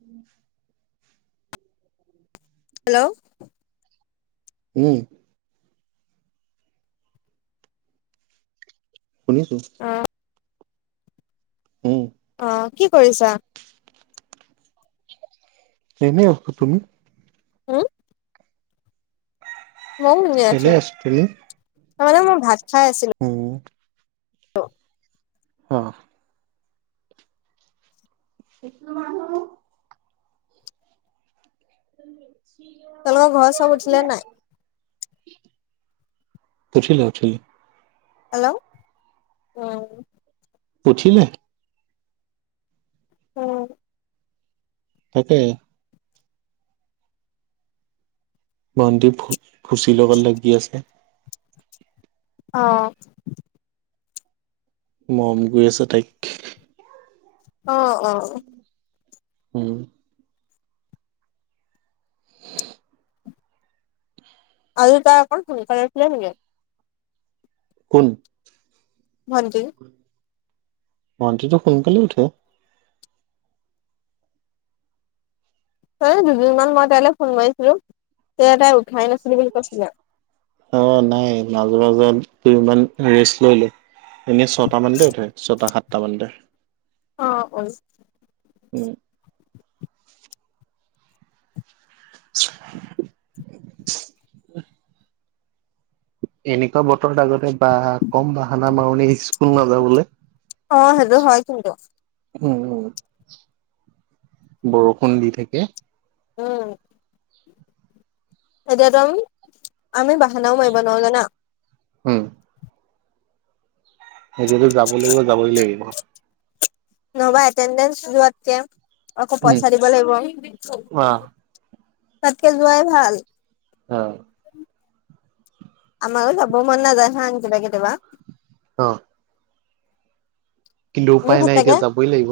উম। Hello. উম। শুনিছো। অ উম। অ' কি কৰিছা? এনেই আছো তুমি। হম। এনেই আছো তুমি তাৰমানে মোক ভাত খাই আছিলো। উম [unintelligible] অ'। [unintelligible] উম। তোমালোকৰ ঘৰৰ চব উঠিলে নে নাই। উঠিলো, উঠিলো। হেল্ল'। উম। উঠিল নাই উম। তাকে। ভণ্টি ফুচিৰ লগত লাগি আছে। অ'। মৰম কৰি আছে তাইক। অ', অ'। উম। আজি তাইপ সকছিললে নে। কন। হজি। ভুৱটীটো সোনকালে উঠে। হয় দুদিনমান মই তাইলৈ ফোন মাৰিছিলো তে তাই উঠাই নাছিলি বুলি কৈছিলে। অ নাই মাজে মাজত দুই ইমান ৰেষ্ট লৈ লো। এনেই ছটা মানতে উঠে ছয়টা সাতটা মানতে। অ অ। উম। । এনেকুৱা বতৰত আগতে বাহ। কম বাহানা মাৰনি স্কুল অ সেইটো হয় কিন্তু নাযাবলৈ। উম বৰষুণ দি থ। উম এনে। আমি বাহানাও মাৰিব নোৱাৰো না। হম। সেইটোয়ো যাব লাগিব যাবই লাগিব। ন এটেণ্ডে যাত কে। আকৌ উম পইচা দিব লাগিব অ তাতকে যোৱাই ভাল। আমাৰো যব মন নাযায় হা আন কেিবা কেতিয়াবা। অ। কিন্তু উপায় নাই এতিয়া যাবই লাগিব।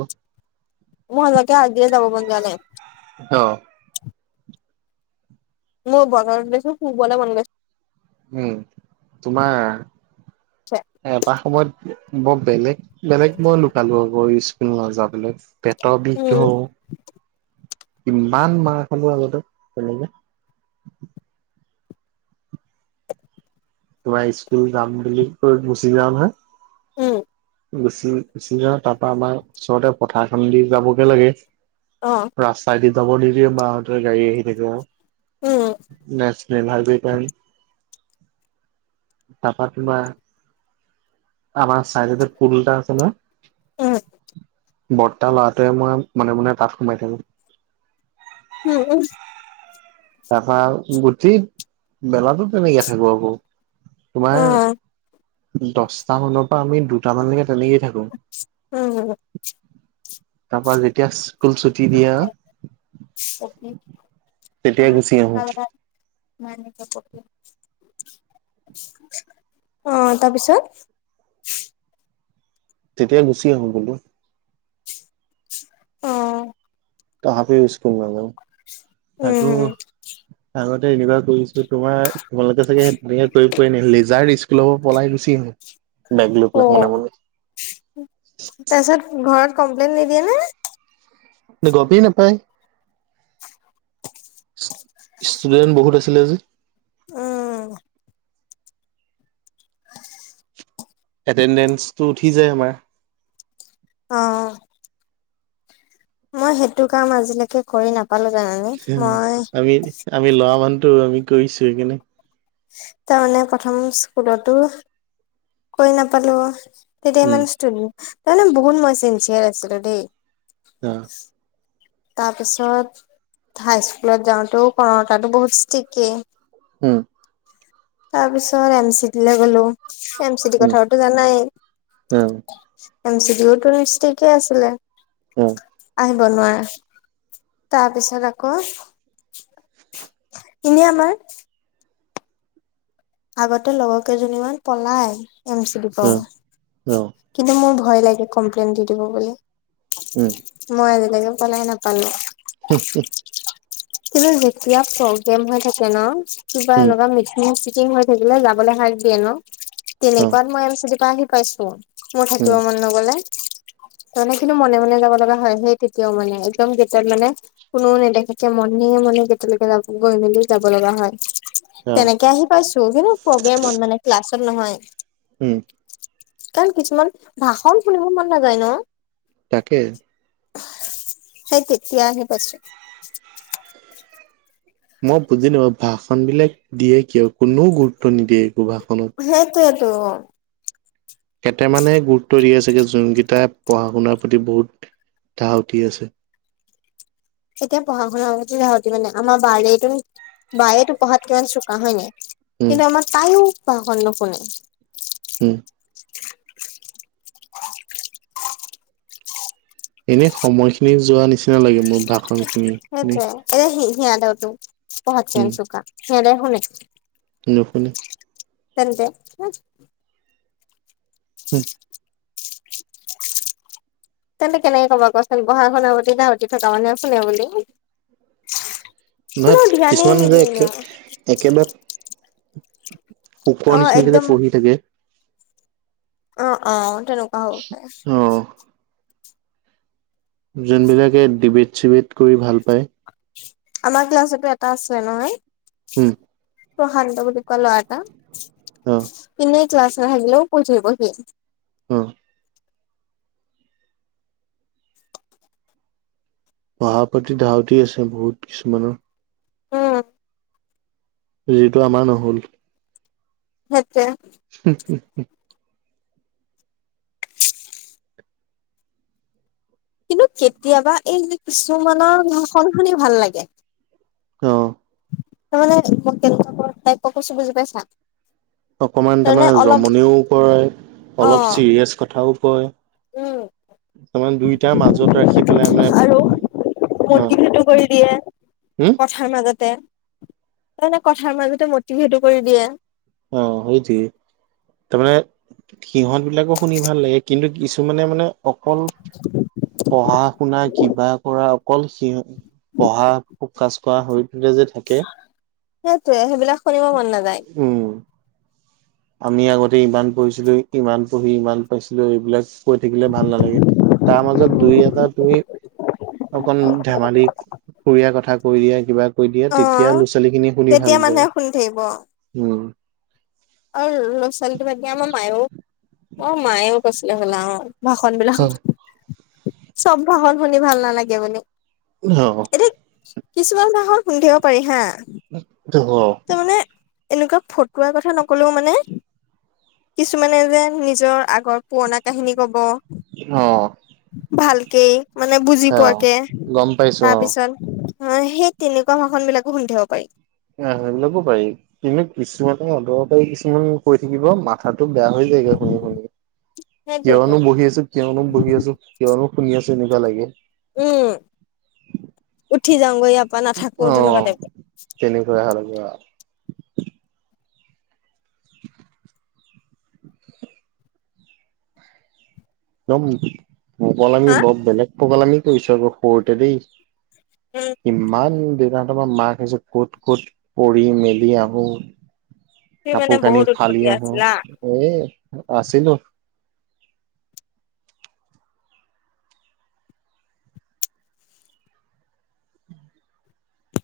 মজাকে আগ দিয়ে যাব বনানে অ মই বজাৰত গৈছো শুবলৈ মন গৈছে উম তোমাৰ গৈছে এটা সময়ত বৰ বেলেগ বেলেগ মই লুকালো আকৌ ইউজক নাযাবলে পেটৰ বিষ উম ধওঁ কিমান মাহ খলো আগতে তেনেকে তোমাৰ স্কুল যাম বুলি কৈ গুচি যাও নহয় উম গুচি গুচি যওঁ তাৰ পৰাা আমাৰ ওচৰতে পথাৰখন দি যাবগে লাগে অ ৰাস্তাইদি যাব নিদিয়ে মাহতে গাড়ী আহি থাকে ম উম ভাল প তাৰাপৰা কোনিবা আমাৰ চাইজতে ফুলটা আছে ন উম বৰ্তা লৰাটোৱে মই মনে মনে তাত সোমাই থাকো উম উ তাৰপা গুঠি মেলাতো তেনেকে থাকো আকৌ অ তোমাৰ দশটা মানত আমি দুটামানলৈকে তেনেিয়ে থাকো উম তাৰপা যেতিয়া স্কুল ছুটি দিয়া তেতিয়া গুচি আহো আহ তাৰপিছত [unintelligible] তেতিয়া গুচি আহোঁ বোলো অ তহাপি ইউজ কৰো আৰু আকৌ উম আগতে এনেুৱা কৰিছো তোমাৰ তোমালোকে চাগে সেই তেনেকে কৰি পোৱই ন লেজাৰ স্কুলৰ পৰা পলাই গুচি আহো বেগ লৈ অ পেলাই মনে মনে তাৰছত ঘৰত কমপ্লেইন নিদিয়ে নে ন গপী নাপায় ষ্টুডেন্ট বহুত আছিলে যে উম, এটেণ্ডেঞ্চটো উঠি যায় আমাৰ অ', মই সেইটো কাম আজিলৈকে কৰি নাপালো জানানে মই আমি আমি লোৱা মানটো আমি কৰিছো সেইকাৰনে তাৰ মমানে প্ৰথম স্কুলতো কৈ নাপালো তেতিয়া উম মানে তাৰমানে বহুত মই চচিয়াৰ আছিলো দেই আহ, তাৰপিছত হাইস্কুলত যাওঁতেও কৰণতাটো বহুত ষ্টিকেই হম, তাৰ পিছত এম চিটিৈ গ'লো এম চি ডি কথাওটোো জানাই এম চি ডি কে আছিলে উম, বনোৱা তাৰপিছত আকৌ এনেই আমাৰ আগতে লগৰ কেইজনী মমান পলাই এম চি ড পৰা কিন্তু মোৰ ভয় লাগে কমপ্লেইন দি দিব বুলি মই আজিলৈকে পলাই নাপালো হ, কিন্তু যেতিয়া প্ৰব্লেম হৈ থাকে ন কিবা এনেকুৱা মিটিং চিটি সেইবে যাবলৈ হাক দিয়ে ন অ, তেনেকুৱাত মই এম চটপ আহি পাইছো মোৰ উম, থাকিব মন ন গলে তাৰমানে কিন্তু মনে মনে যাব লগা হয় সেই তেতিয়াও মানে একদম গেটত মানে কোননেও নেদেখেত মনহে মানে কেতিয়ালৈকে যাব গৈ মেলি যাব লগা হয় অ, তেনেকে আহি পাইছো কিন্তু প্ৰগ্ৰেমত মানে ক্লাছত নহয় উম। কাৰণ কিছুমান ভাষণ শুনিব মন নাযায় ন তাকে, আাইতিতিয়াৰে পছি মই বুজি নাপা ভাষণ বিলাক দিয়ে কিয় কোননেও গুৰুত্ব নিদিয়ে একো ভাষণত অ', কেইটামানে গুৰুত্ব দি আছে যোনকেইটাই পঢ়া শুনাৰ প্ৰতি বহুত তাহ উঠি আছে এতিয়া পঢ়া শুনাৰ ধাহতি মানে আমাৰ বাৰেতো বায়টো পঢ়াত কিমান চোকা হয় নাই উম কিন্তু আাৰ তাইও ব ন শোনে হম, এনে সময় খিনি যোৱা নিচিনা লাগে মোৰ ভাষণি সেইটোৱে এতি সিয় দেও তো পহচি উম আনি চুকাা সিহঁ দে শু নে [unintelligible] তেন্তে? হু, তেন্তে কেনেকে কবা কচোন বহা শুনা প্ৰতি গাহতি থকা মানুহে শুনে বুলি নহয় কোনেও ধ্যানেই কিছুমান যে নিদিয়ে একে এনেও। একেবাৰে শুখৰ অ' নিচিনাকে যে একদম পঢ়ি থাকে অ', অ', তেনেকুৱা হ'ব পাৰে অ যোনবিলাকে ডিবেট চিবেট কৰি ভাল পায় আমাৰ ক্লাছতো এটা আছে নহয় হম, প্ৰশান্ত বুলি কোৱা ল'ৰাটা অ' ক্লাছ আহিলেও [unintelligible] অ' পঢ়াপতি ধাউতি আছে বহুত কিছুমানৰ। উম। যিটো আমাৰ নহ'ল। হেইটোৱেই। হম, হম, হ। কিন্তু কেতিয়াবা এই কিছুমানৰ ঘষন শুনি ভাল লাগে। অ' ত, মানে মই কেনে তাই প কৈছো বুজি পাইছা। অকমান তাৰমানে জমনিও কৰে অলপ অ' চিৰিয়াছ কথাও কয়। উম। তাৰমানে দুইটাৰ মাজত ৰাখি পেলাই মানে আৰু অ হম মটিভেটো কৰি দিয়ে। কথাৰ মাজতে তাৰমানে কথাৰ মাজতে মটিভেটো কৰি দিয়ে। অ' সেইটোৱেই। তাৰমানে সিহঁত বিলাকো শুনি ভাল লাগে কিন্তু কিছুমানে মানে অকল পঢ়া শুনা কিবা কৰা অকল সি পঢ়া ফকাজ পোৱা হৈ। যে থাকে সেইটোৱে সেইবিলাক শুনিব মন নাযায়। উম। আমি আগতে ইমান পঢ়িছিলো ইমান পঢ়ি ইমান পাইছিলো এইবিলাক। কৈ থাকিলে ভাল নালাগে তাৰ মাজত দুই এটা তুমি। অকন ধেমালি ফুৰিয়াৰ কথা কৈ দিয়া কিবা। কৈ দিয়ে অ তেতিয়া ল'ৰা ছোৱালী খিনি শুনি তেতিয়া ভাল মানুহে পায়, শুনি থাকিব উম। আৰু ল'ৰা ছোৱালীটো বাদ দিয়া ভালে হ'ল অ' ভাষণ বিলাক অ চ'ব ভাষণ শুনি ভাল নালাগে মানে। অ' কিছুমান ভাষণ খুনি থাকিব পাৰি হা। দহ তাৰমানে এনেকুৱা ফটোৱাৰ কথা নকলেও মানে। কিছুমানে যে নিজৰ আগৰ পুৰণা কাহিনী ক'ব। অ' ভালকেই মানে বুজি অ', পোৱাকে। গম পাইছো অ তাৰপিছত, অ' সেই তেনেকুৱা ভাষন বিলাকো খুনি থাকিব পাৰি। আহ সেইবিলাকো পাৰি কিন্তু কিছুমানে অদকাৰি কিছুমান কৈ থাকিব, মা মাথাটো বেয়া হৈ যায়গৈ, শুনি শুনি সেইটোৱেতো কিয়নো বহি আছো, কিয়নো বহি আছো, কিয়নো শুনি আছো এনেকোৱা লাগে। উম, উঠি যাওঁগৈ। বা নাথাকো অ তেনেকুৱা তাইপ। তেনেকুৱা লাগে ন মকলল আমি হা বৰ বেলেগ পকলাগিল দেই চ'ব সৰুতে দেই। উম ইমান দেইতাহত পৰা মাৰ খাইছে ইমান ক'ত ক'ত পৰি মেলি আহো। তুমি মানে কাপোৰ কানি বহুত ফালি উৎপতীয়া আহো আছিলা এয়ে। আছিলো।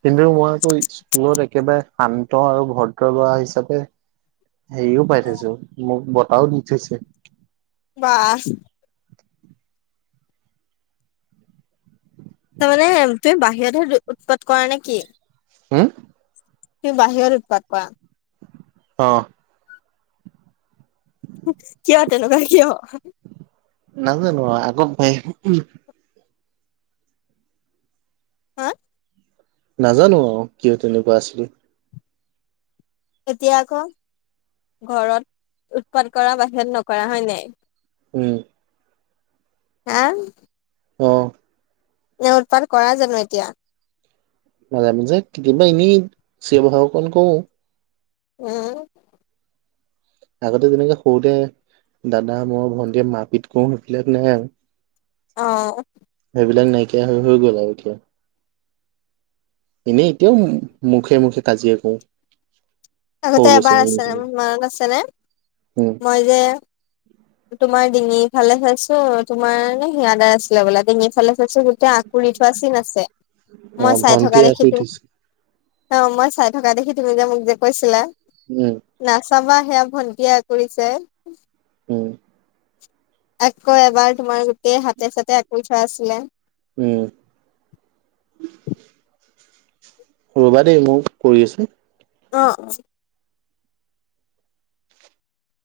কিন্তু মইতো স্কুলত একেবাৰে শান্ত আৰু ভদ্ৰ ল'ৰা হিচাপে। হেৰিও পাই থৈছো মোক বটাও দি থৈছে। বাহ তাৰ মানে তুমি বাহিৰতহে উৎপাত কৰা নে কি? হ'ম। তুমি বাহিৰত উত্পাত কৰা। অ' কিয় তেনেকুৱা কিয়। নাজানো আগ বাইকো। হা নাজানো অ কিয় তেনেকুৱা আছিলে এতিয়া আকৌ ঘৰত উৎপাত কৰা বাহত নকৰা হয় নাই উম হা অ ন উৎপাৰ কৰা জানো এতিয়া মাজে মাজে কেতিয়াবা এনেই চঞ বাহ অকল কওঁ উম আগতে যেনেকে সৰুতে দাদা মই ভন্টীয়ে ম পিত কো সেইবিলাক নাই আৰু অ বিলাক নাইকিয়া হৈ হৈ গ'ল আৰু এতিয়া এনেই এতিয়াও মুখে মুখে কাজিয়া কৰো আগতে এবাৰ সৰু ল'ৰা ছোৱালী নিচিনা আছেনেৰ মনত আছেনে উম মই যে তোমাৰ দিঙি ভালে চাইছো তোমাৰে ধিয়ানে আছিলে বোলে ডিঙিফালে গোটেই আঁকুৰি থোৱা চিন আছে অ মই চাই থকা ভন্টিয়ে দেখি আঁচুৰি তুম ধৰিছে অ মই চাই থকা দেখি তুমি যে মোক যে কৈছিলা উম চাবা সেয়া ভণ্টিয়া কৰিছে উম আকৌ এবাৰ তোমাৰ গোটেই হাতে চাতে আকৌ থোৱা আছিলে উম ৰ'বা দেই মই কৰি আছোঁ অ